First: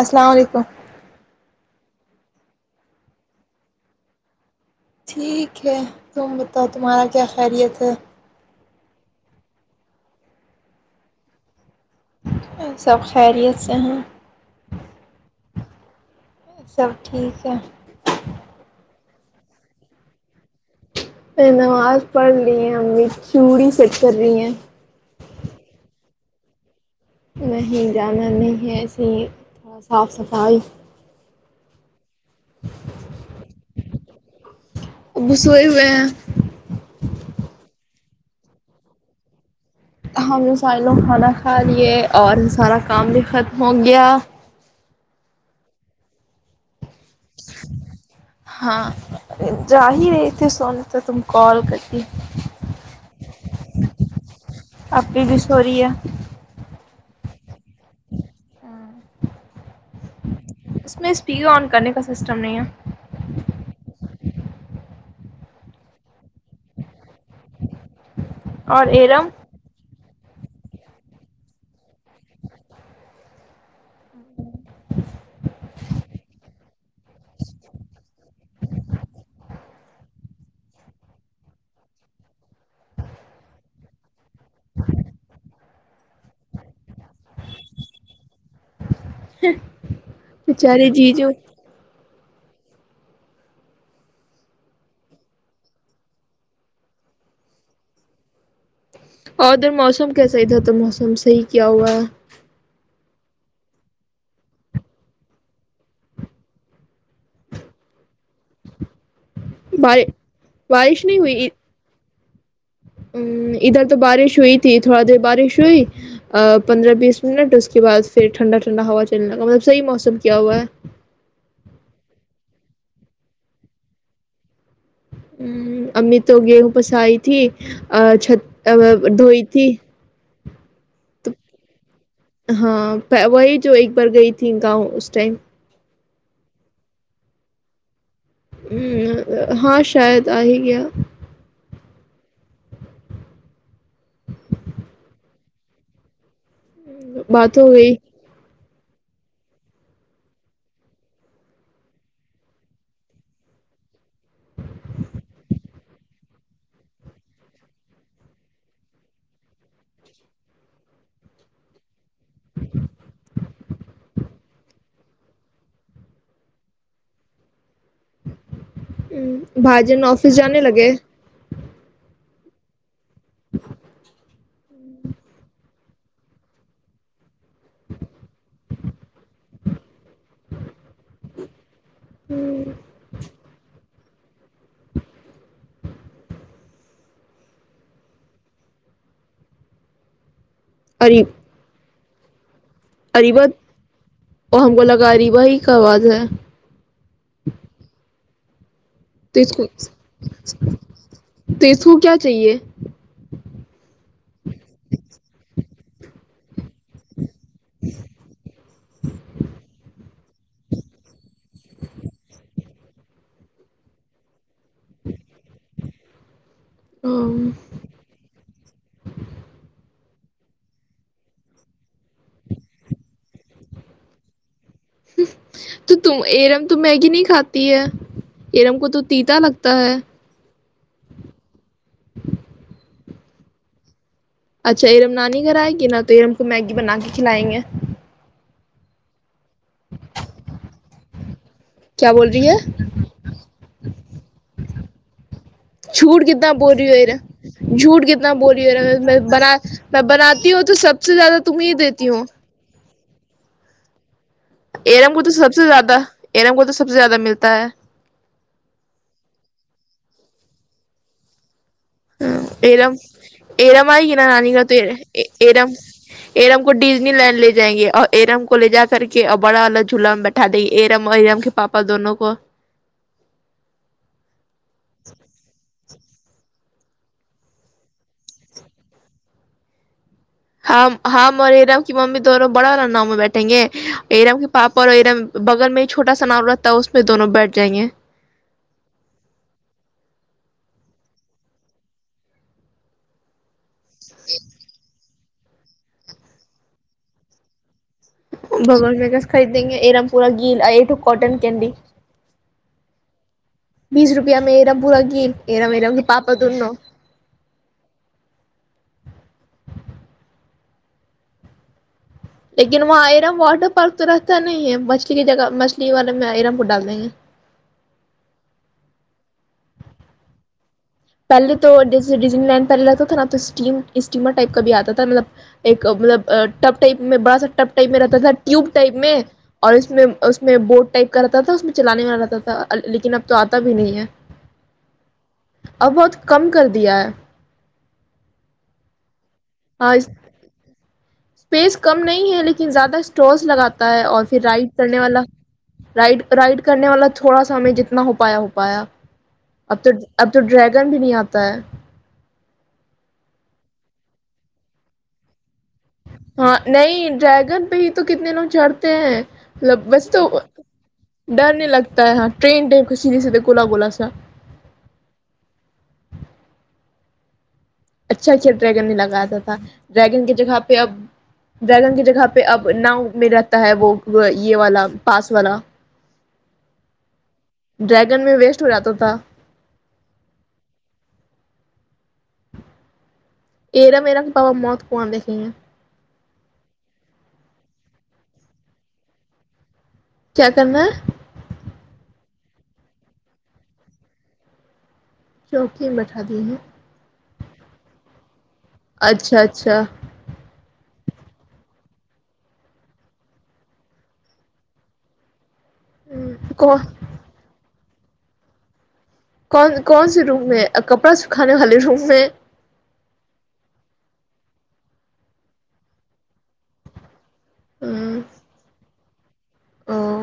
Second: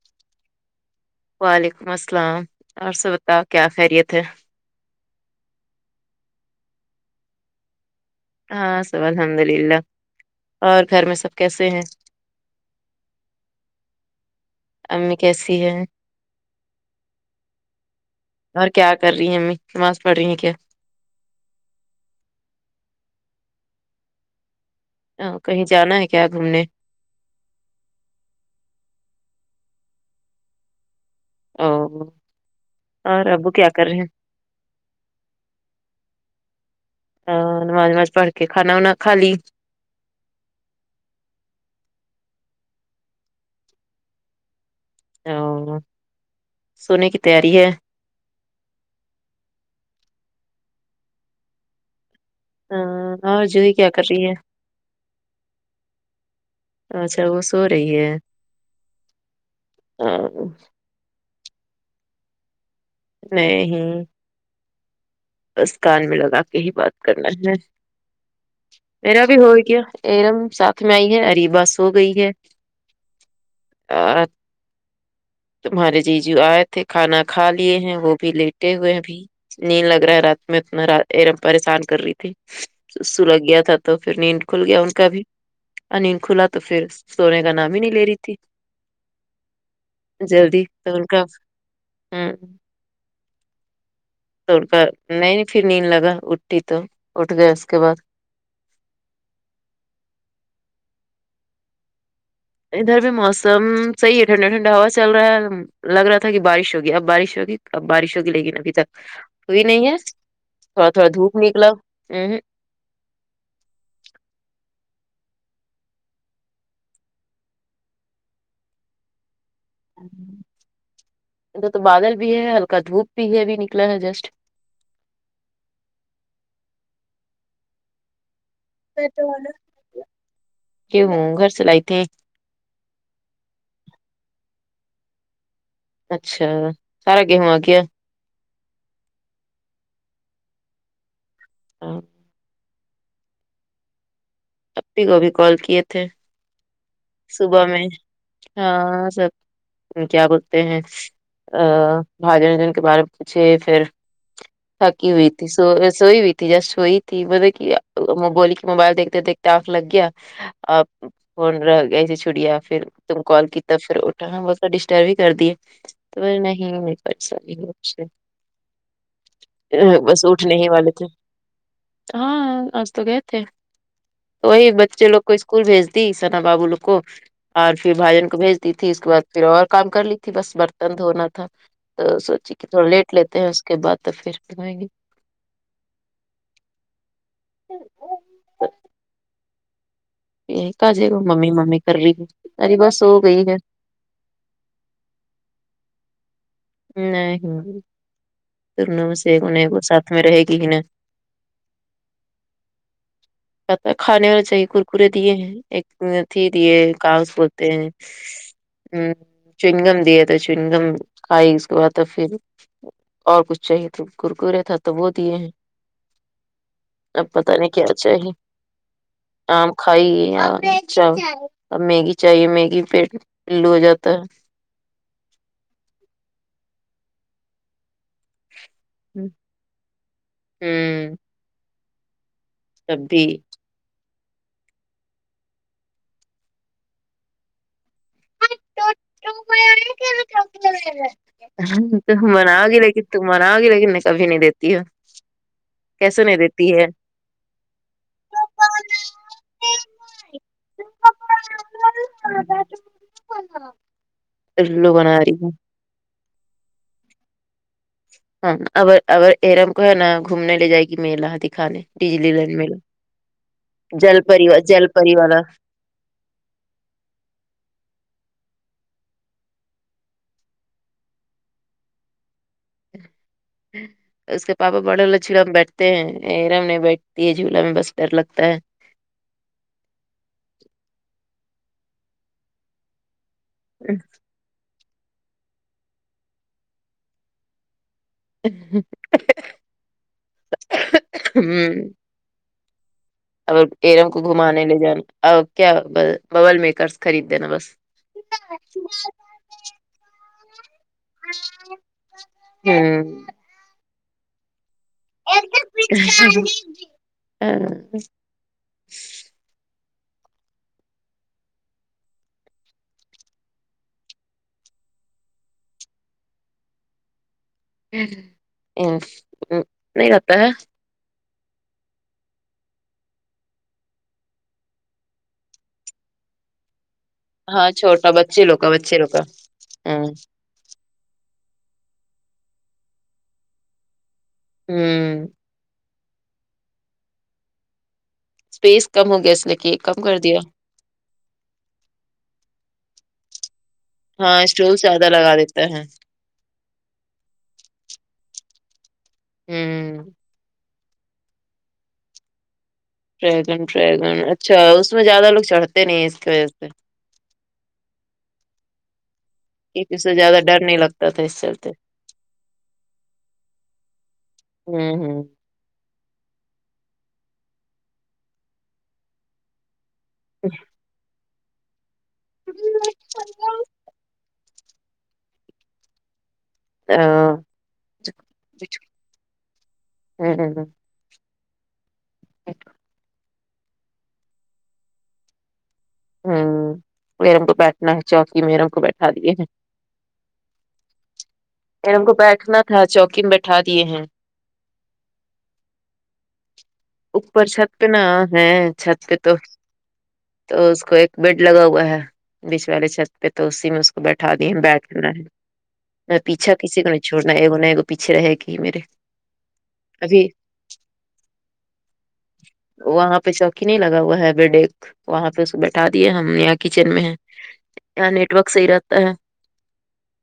السلام علیکم وعلیکم السلام اور سے بتاؤ کیا خیریت ہے ٹھیک ہے تم بتاؤ تمہارا کیا خیریت ہے ہاں سب الحمد للہ اور گھر میں سب کیسے ہیں سب خیریت سے ہیں امی کیسی ہے سب ٹھیک ہے اور کیا کر رہی ہیں امی نماز پڑھ رہی ہیں کیا نہی نماز پڑھ لی ہیں امی چوڑی سیٹ کر رہی ہیں آ کہیں جانا ہے کیا گھومنے نہیں جانا نہیں ہے ایسے ہی تھوڑا صاف صفائی او اور ابو کیا کر رہے ہیں ابو سوئے ہوئے ہیں آ نماز نماز پڑھ کے کھانا وا کھالی ہم نے سارے لوگ کھانا کھا لیے اور سارا کام بھی ختم ہو گیا او سونے کی تیاری ہے ہاں جا ہی رہے تھے سونے تو تم کال کرتی آہ، اور جوہی کیا کر رہی ہے آپ کی کش ہو رہی ہے اچھا وہ سو رہی ہے ٹی وی آن کرنے کا سسٹم نہیں ہے نہیں بس کان میں لگا کے ہی بات کرنا ہے اور میرا ارم بھی ہو گیا ایرم ساتھ میں آئی ہے اریبہ سو گئی ہے اور تمہارے جیجو آئے تھے کھانا کھا لیے ہیں وہ بھی لیٹے ہوئے ہیں بھی نیند لگر رہا اتنا را ایرم پریشان کر رہی تھی سلگ گیا تھا تو پھر نیند کھل گیا ان کا بھی اور نی کھلا تو پھر سونے کا نام ہی نہیں لے رہی تھی جلدی بیچارے تو ان کا جیجو ھم تو پھر نہیں پھر نیند لگا اٹٹی تو اٹھ گیا اس کے بعد اور ادھر موسم کیسا ہی تھا تو موسم صحیح کیا ہوا ہے ادھر بھی موسم صحیح ہے ٹھنڈا ٹھنڈا ہوا چل رہا ہے لگ رہا تھا کہ بارش ہوگی اب بارش ہوگی اب بارش ہوگی لیکن ابھی تک کوئی نہیں ہے بار تھوڑا بارش تھوڑا دھوپ نکلا ہممم ہمم ادھر تو بارش ہوئی تھی تھوڑا دیر بارش ہوئی پندرہ بیس منٹ اس کے بعد پھر ٹھنڈا ٹھنڈا ہوا چلنےگا مطلب صحیح موسم کیا ہوا ہے ادھر تو بادل بھی ہے ہلکا دھوپ بھی ہے بھی نکلا ہے جسٹ ہممم امی تو گیہوں پس آئی تھی چت گہیوں گھرسے لائی تھے ہاں وہی جو ایک بار گئی تھی گاؤں اس ٹائم اچھا سارا گیہوں آگیا ہمم ہاں شاید آ ہی گیا ہاں آپی کو بھی کال کیے تھے بات صبح ہو میں گئی ہاں سب کیا بولتے ہیں ا بھائی جان وجن کے بارے میں پوچھے پھر تھکی ہوئی تھی سو سوئی ہوئی تھی جس سوئی تھی مطلب کہ بولی کے موبائل دیکھتے دیکھتے تاخ لگیا آپ فون رہ گیا گئے تھے چھڑیاپھر تم کال کی تب اٹھا بولتا ڈسٹرب ہی کر دی ہے تو نہیں اکثر ہی گروپ سے بھائی جان بس آفس اٹھنے جانے ہی والے لگے تھے ہاں آج تو گئے تھے تو وہی بچے لوگ کو اسکول بھیج دی سنا بابو لوگ کو اور پھر بھائی جن کو بھیج دی تھی اس کے بعد پھر اور کام کر لی تھی بس برتن دھونا تھا تو سوچی کہ تھوڑا لیٹ لیتے ہیں اس کے بعد تو پھریں گے یہ کا جیرو ممی ممی کر رہی اری بس ہو گئی اریبہ ہے ہم کو لگا اریبہ ہی کا آواز ہے نہیں تم سے تو اس ان کو ساتھ میں رہے گی ہی نا تو اس کو کیا چاہیے کہتا کھانے والے چاہیے ککرے دیے ہیں ایک تھی دیے کاغذ بولتے ہیں ہممم چنگم دیا تو چنگم کھائی اس کے بعد تو پھر اور کچھ چاہیے تو کرکرے تھا تو وہ دیے ہیں اب پتا نہیں کیا چلیے آم کھائیے ا اور میگی چاہیے میگی پیٹ پلو ہو جاتا ہے تو تم ایرم تو میگی نہیں کھاتی ہے ایرم کو تو پیتا لگتا ہے ہوں تب بھی اچھا ایرم نانی اگر آئے گی نا تو ایرم کو میگی بنا کے کھلائیں گے کو آیا کے کیا تم بول رہی ہے مناؤ گی لیکن تم مناؤ گی لیکن میں کبھی نہیں دیتی ہوں چھوٹ کتنا بو رہی ہو یرا جھوٹ کتنا بولی ہو بنا میں بناتی ہوں تو سب سے زیادہ تم ہی دیتی ہوں نا ایرم کو تو سب سے زیادہ ایرم کو تو سب سے زیادہ ملتا ہے ہاں اگر اگر ایرم کو ہے نا گھومنے لے جائے گی میلہ دکھانے ڈجلی ہمم لینڈ میلہ ایرم ایرم آئی گی جل نا پری نانی کا تو جل پری والا ایرم ایرم کو ڈیزنی لینڈ لے جائیں گے اور ایرم کو لے جا کر کے اور بڑا والا جلا اٹھا دیں ایرم اور ایرم کے پاپا دونوں کو اس کے پاپا بڑے والے جھولا میں بیٹھتے ہیں ایرام نہیں بیٹھتی ہے جھولا میں بس ڈر لگتا ہے ہم ہم اور ارام کی ممی دونوں بڑا رن میں بیٹھیں گے ایرام کی پاپا اور ایر بغل میں ایک چوٹا سا ناام رہتا ہے اس میں دونوں بیٹھ جائیں گے ہوں ا ایرم کو گھمانے لے جانا اور کیا ببل میکرس خرید دینا بس بگوان میں گس خریدیں گے ا رام پورا گیل کاٹن کینڈی ہوں بیس روپیہ میں ایرم پورا کی ایرم ایرم کی پاپا دونوں لیکن وہاں آئرم واٹر پارک تو رہتا نہیں ہے مچھلی کی جگہ مچھلی والے میں آئرم کو ڈال دیں گے [unintelligible] پہلے تو ڈیزن وین پہلے لگتا تھا نہ تو اسٹیم اسٹیمر ٹائپ کا بھی آتا تھا مطلب ایک مطلب ٹپ ٹائپ میں بڑا سا ہاں ٹپ ٹائپ میں چھوٹا رہتا تھا بچے لوگ ٹیوب کا ٹائپ بچے لوگ میں کا اور ہ اس میں ہوں اس اس میں بورڈ ٹائپ کا رہتا تھا اس میں چلانے والا رہتا تھا لیکن اب تو آتا بھی نہیں ہے ہوں ا بہت کم کر دیا ہے اسپیس کم ہو گیا اس نے کھل ہاں کم کر دیا اسپیس کم نہیں ہے لیکن زیادہ اسٹس لگاتا ہے اور پھر ہاں رائڈ اسٹول کرنے زیادہ والا لگا دیتا ہے رائڈ رائڈ کرنے والا تھوڑا سا میں جتنا ہو پایا ہو پایا اب تو ہوں اب تو ڈریک گنند نہیں آتا ہے ٹریگن ٹگن اچھا اس میں زیادہ لوگڑھتے ہاں نہیں ڈریگن پہ ہی تو کتنے لوگ جڑتے ہیں ملب کیونکہ اس بس سے تو زیادہ ڈر نہیں لگتا تھا اس ڈر نہیں چلتے لگتا ہے یہاں ٹرین کو سیدے سیدھے گولا گولا سا ہاں ہوں اچھا اچھا ڈریگن نہیں لگااتا تھا ڈریگن کی جگہ پہ اب ڈریگن کی جگہ پہ اب ناؤ میں رہتا ہے وہ یہ والا پاس والا ہاں ڈریگن میں ویسٹ ہو جاتا تھا ہوں ارم ارم کا وہ موت کوواں دیکھیںگے ہوں ارم کو بیٹھنا ہے چوکی میں ارم کو بیٹھا دیے ہیں کیا کرنا ہے ارم کو بیٹھنا تھا چوکی میں بیٹھا دیے ہیں چوکی بیٹھا دی ہیں اوپر چھت پہ نا ہے چھت پہ تو اچھا اچھا تو اس کو ایک بیڈ لگا ہوا ہے بیچ والے چھت پہ تو اسی میں اس کو بیٹھا دیے ہیں بیٹھا ہے میں پیچھا کون کسی کو نہیں چھوڑنا ہےگو نگو پیچھے رہے گی میرے کون کون سے ابھی روم میں کپڑا سکھانے والے روم میں وہاں پہ چوکی نہیں لگا ہوا ہے بیڈ ایک وہاں پہ اس کو بیٹھا دیے ہم نیا کچن میں ہے نیٹ وورک صی رہتاا ہے اور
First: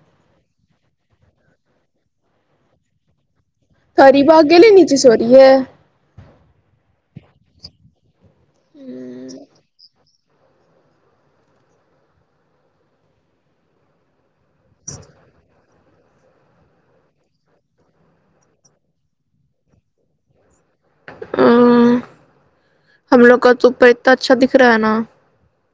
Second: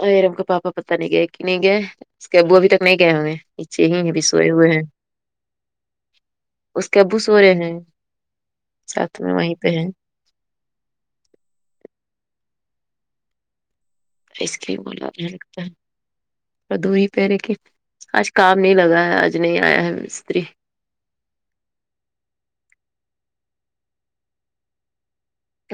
ا ایرم کو پاپا پتتا نہیں گئے کہ نہیں گئے اس کے ابو ابھی تک نہیں گئے ہوں گے اچھی ہیں بھی قریبا سوئے اکیلے ہوئے ہیں نیچے سو رہی ہے اس کے ابو سوورے ہیں ساتھ میں وہیں پہ ہیں آئس کریم وال اھا لگتا ہے اور دوری پہرے کے آج کام نہیں لگا ہے آج نہیں آیا ہے مستری ا ہم لوگ کا تو اوپر اتنا اچھا دکھ رہا ہے نا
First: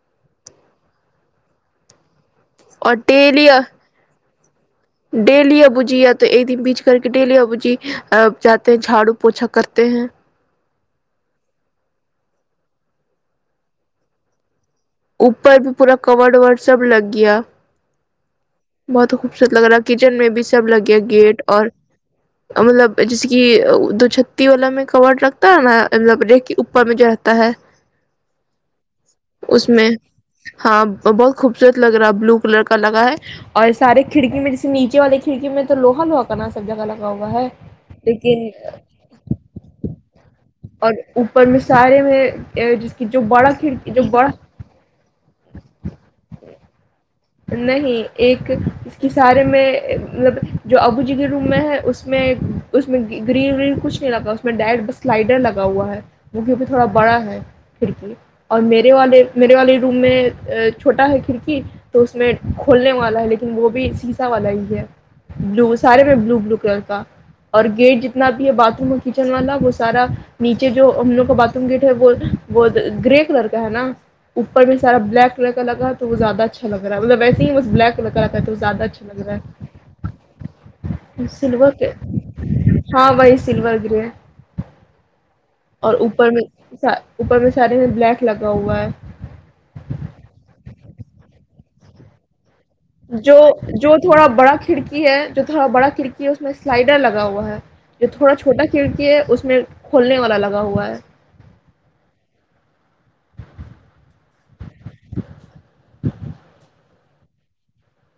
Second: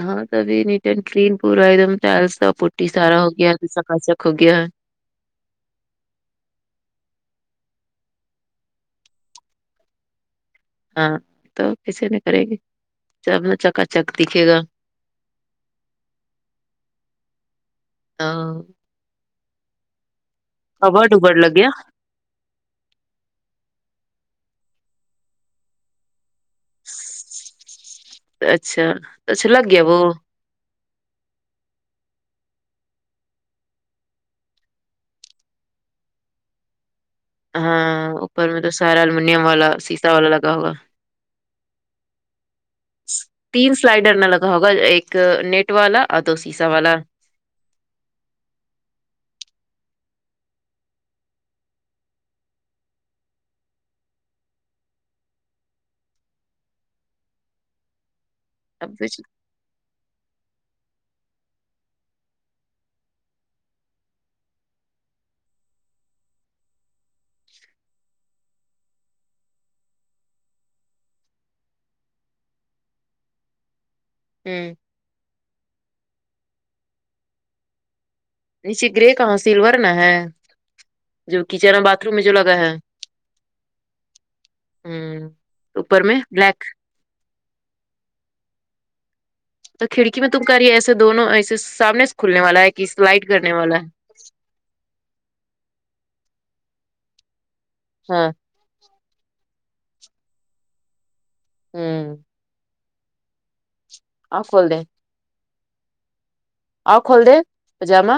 ہاں سبھی نیٹ اینڈ کلین پورا ایک دم چال سا پٹی اور سارا ہو ڈیلی گیا ہے سکاچک ہو گیا ہے ڈیلی ابو جی یا تو ایک دن بیچ کر کے ڈیلی ابو جی جاتے ہیں جھاڑو پوچھا کرتے ہیں ہاں تو کسے نہیں کرے گی جب نا چکا چک دکھے گا اوپر بھی پورا کورور وور سب لگ گیا ہاں بہت خوبصورت لگ رہا کچن میں بھی سب لگیا کبڈ گیٹ ابڈ لگ اور گیا مطلب جیسے کہ دو چھتی والا میں کورڈ رکھتا ہے نا مطلب پر میں ج رہتا ہے اچھا اچھا اس لگ گیا میں وہ ہاں بہت خوبصورت لگ رہا بلو کلر کا لگا ہے اور سارے کھڑکی میں جیسے نیچے والے کھڑکی میں تو لوہا لوا نا سب جگہ لگا ہوا ہے ہاں اوپر لیکن میں تو سارا المنیم والا سیسا والا لگا ہوگا اور اوپر میں سارے میں جس کی جو بڑا تین کھڑکی جو سلائڈر نہ بڑا لگا ایک نیٹ والا اور دو سیسا والا نہیں ایک اس کے سارے میں مطلب جو ابو جی کے روم میں ہے اس میں اس میں گرینری کچھ لگا اس میں ڈائریکٹ بس سلائڈر لگا ہوا ہے وہ کیوں بھی تھوڑا بڑا ہے کھڑکی اور میرے اب والے میرے والے روم میں چھوٹا ہے کھڑکی تو اس میں کھولنے والا ہے لیکن وہ بھی سیسا والا ہی ہے بلو سارے میں بلو بلو کلر کا اور گیٹ جتنا بھی ہے باتھ روم اور کچن والا وہ سارا نیچے جو ہم لوگ کا باتھ روم گیٹ ہے وہ وہ گرے کلر کا ہے نا اوپر ہوں میں سارا بلیک کلر لگا ہے تو وہ زیادہ اچھا لگ رہا ہے مطلب وسے ہی بلیک کلر کرا ہے تو زیادہ نیچے اچھا گرے لگ کہاں رہا سلور نا ہے جو سلور کچن اور کے باتھ روم میں جو لگا ہے ہاں بھائی سلور گرے ہے ہوں اور اوپر میں اوپر میں سارے بلیک لگا ہوا ہے تو کھڑکی میں تم کریے ایسے دونوں ایسے سامنے کھل نے والا ہے سلائڈ جو کرنے والا ہے جو تھوڑا بڑا کھڑکی ہے جو تھوڑا بڑا کھڑکی ہے اس میں سلائڈر لگا ہوا ہے جو ہاں تھوڑا چھوٹا کھڑکی ہے اس میں کھولنے والا لگا ہوا ہے ہوں ا کول دے او کھول دے پجامہ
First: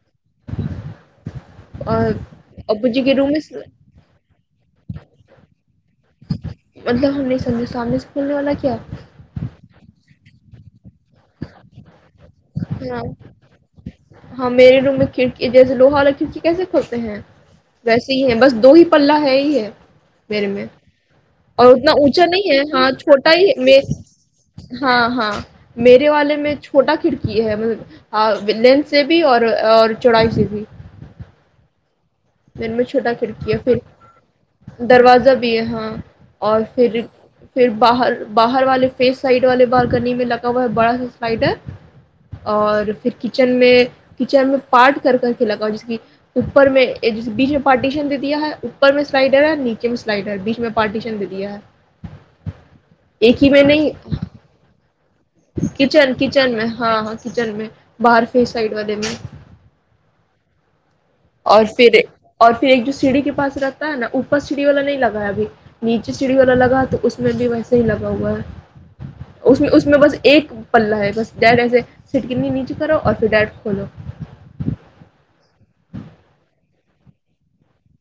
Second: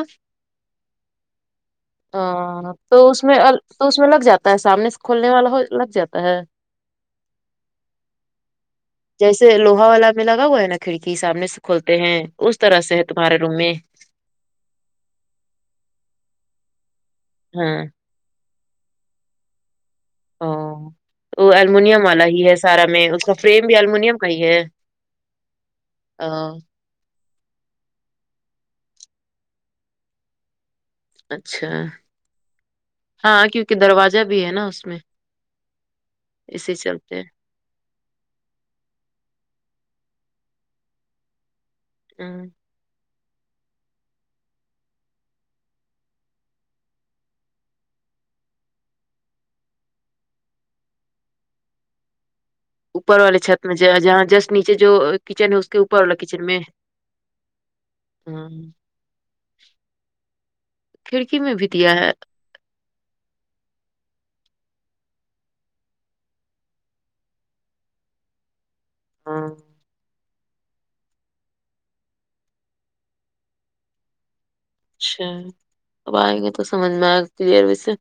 اور ا ابو تو جی کے اس روم میں تو اس میں لگ جاتا ہے سامنے سے کھولنے والا لگ جاتا ہے مطلب ہم نائی سمجھے سامنے سے کھولنے والا کیا جیسے لوہا والا میں لگا ہوا ہے نا کھڑکی سامنے سے کھولتے ہیں اس طرح سے ہے ہاں تمہارے روم میں ہاں میرے روم میں کھڑکی جیسے لوہا والا کھڑکی کیسے کھوتے ہیں ہاں ایسے ہی ہے بس دو ہی پلا ہے ہی ہے میرے او میں وہ اور اتنا المونیم اونچا والا ہی نہیں ہے سارا ہاں میں اس چھوٹا کا ہی فریم بھی میں المونیم کا ہی ہاں ہاں میرے والے ہے میں فھوٹا کھڑکی ہے لینس سے بھی اور چوڑائی سے بھی اچھا میرے میں چھوٹا ہاں کھڑکی ہے کیونکہ پھر دروجہ بھی ہے نا اس میں دروازہ بھی ہے ہاں اور اسی پھر چلتے ہیں پھر باہر باہر والے فیس سائڈ والے بالکنی میں لگا ہوا ہے بڑا سا سائڈ ہے ہاں اور پھر کچن میں کچن میں پارٹ کر کر کے لگاو جس کی اوپر میں یہ جسے بیچ میں پارٹیشن دے دیا ہے اوپر میں سلائڈر ہے نیچے میں سلائڈر ہے بیچ میں پارٹیشن دے دیا ہے اوپر والے ایک ہی چھت میں نہیں ج جہاں جس نیچے جو کچن ہے اس کے اوپر کچن والا کچن میں ہاں ہاں کچن میں باہر ہاں، ف سائڈ والے میں کھڑکی میں اور بھی دیا پھر ہے اور پھر ایک جو سیڑھی کے پاس رتا ہے نا اوپر سیڑھی والا نہیں لگا ہے ابھی نیچے سیڑھی والا لگا تو اس میں بھی ویسا ہی لگا ہوا ہے ہاں، اس میں اس میں بس ایک پلا ہے بس ڈیٹ ایسے سٹک نیچے اچھا اب آئیں گے تو سمجھ میں آئے گا کلیئر ویسے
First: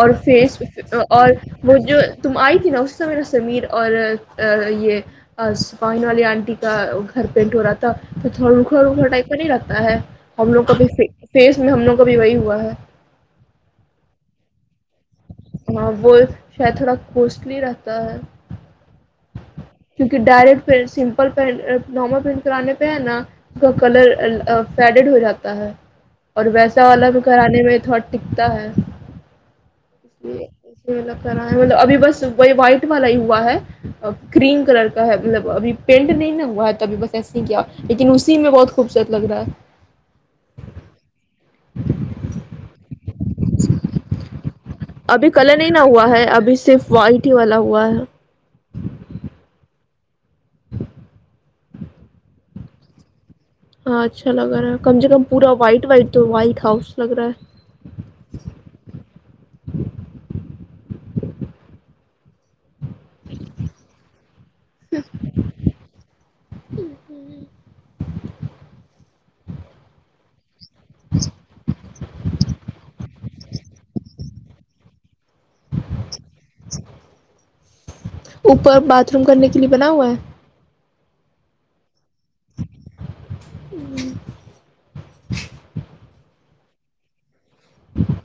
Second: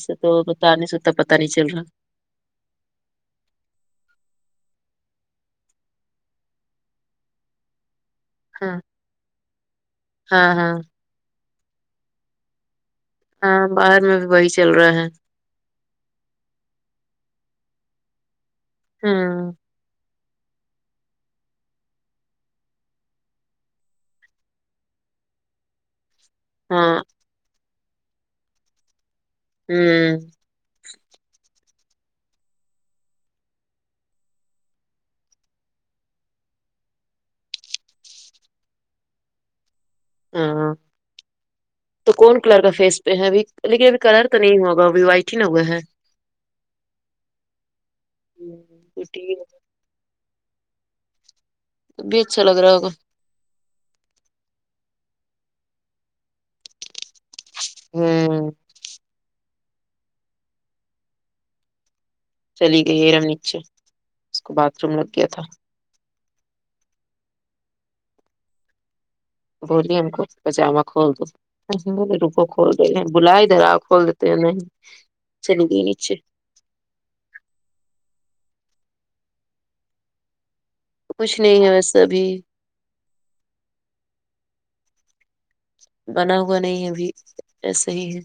اور تو فیس بتا نہیں سکتا اور پتا نہیں چل وہ رہا جو تم آئی تھی نا اس سے میرا سمیر اور اور یہ آ سپاین والی آنٹی کا وہ گھر پینٹ ہو رہا تھا تو تھوڑا ہاں روکھا روکھا ٹائپ کا نہیں لگتا ہے ہم ہاں لوگ ہاں کا بھی فیس میں ہم لوگ کا بھی وہی ہوا ہے ہاں باہر میں بھی وہی چل رہا ہے ہاں وہ شاید تھوڑ کوسلی رہتا ہے ہم کیونکہ direct print simple print normal print کرانے پہ ہے نا کا کلر آ آ فیڈڈ ہو جاتا ہے اور ویسا ہاں والا بھی کرانے میں تھوڑا ٹکتا ہے ہوں اس لیے یے لوگ کرا ہے مطلب ابھی بس وہی واء وائٹ والا ہی ہوا ہے کریم کلر کا ہے مطلب ابھی پینٹ نہیں نا ہوا ہے توب بس ایسے ہی کیا لیکن اسی میں بہت خوبصورت لگ رہا ہے ہاں ہاں تو کون کلر کا فیس پہ ہے ابھی لیکن ابھی کلر تو نہیں ہوگا ا بھی ابھی کلر نہیں نہ ہوا ہے ابھی صرف وائٹ ہی والا ہوا ہے ہ اس [unintelligible] تبھی اچھا لگ رہا ہوگا ہاں اچھا لگ رہا ہے کم سے کم پور وائٹ وائٹ تو وائٹ ہاؤس لگ رہا ہے ہوں چلی گئی ایرم نیچے اس کو باتھ روم لگ گیا تھا ہ ہ [unintelligible] گلیم کول دو پجاما کول دو روپو کھول دو بلا ہی درا کھول دیتے ہیں نہیں [unintelligible] نہیںگ نچے اوپر باتھ روم کرنے کے لیے بنا ہوا ہے کچھ نہیں ہے ویسے ابھی ہوں بنا ہوا نہیں ابھی ایسا ہی ہے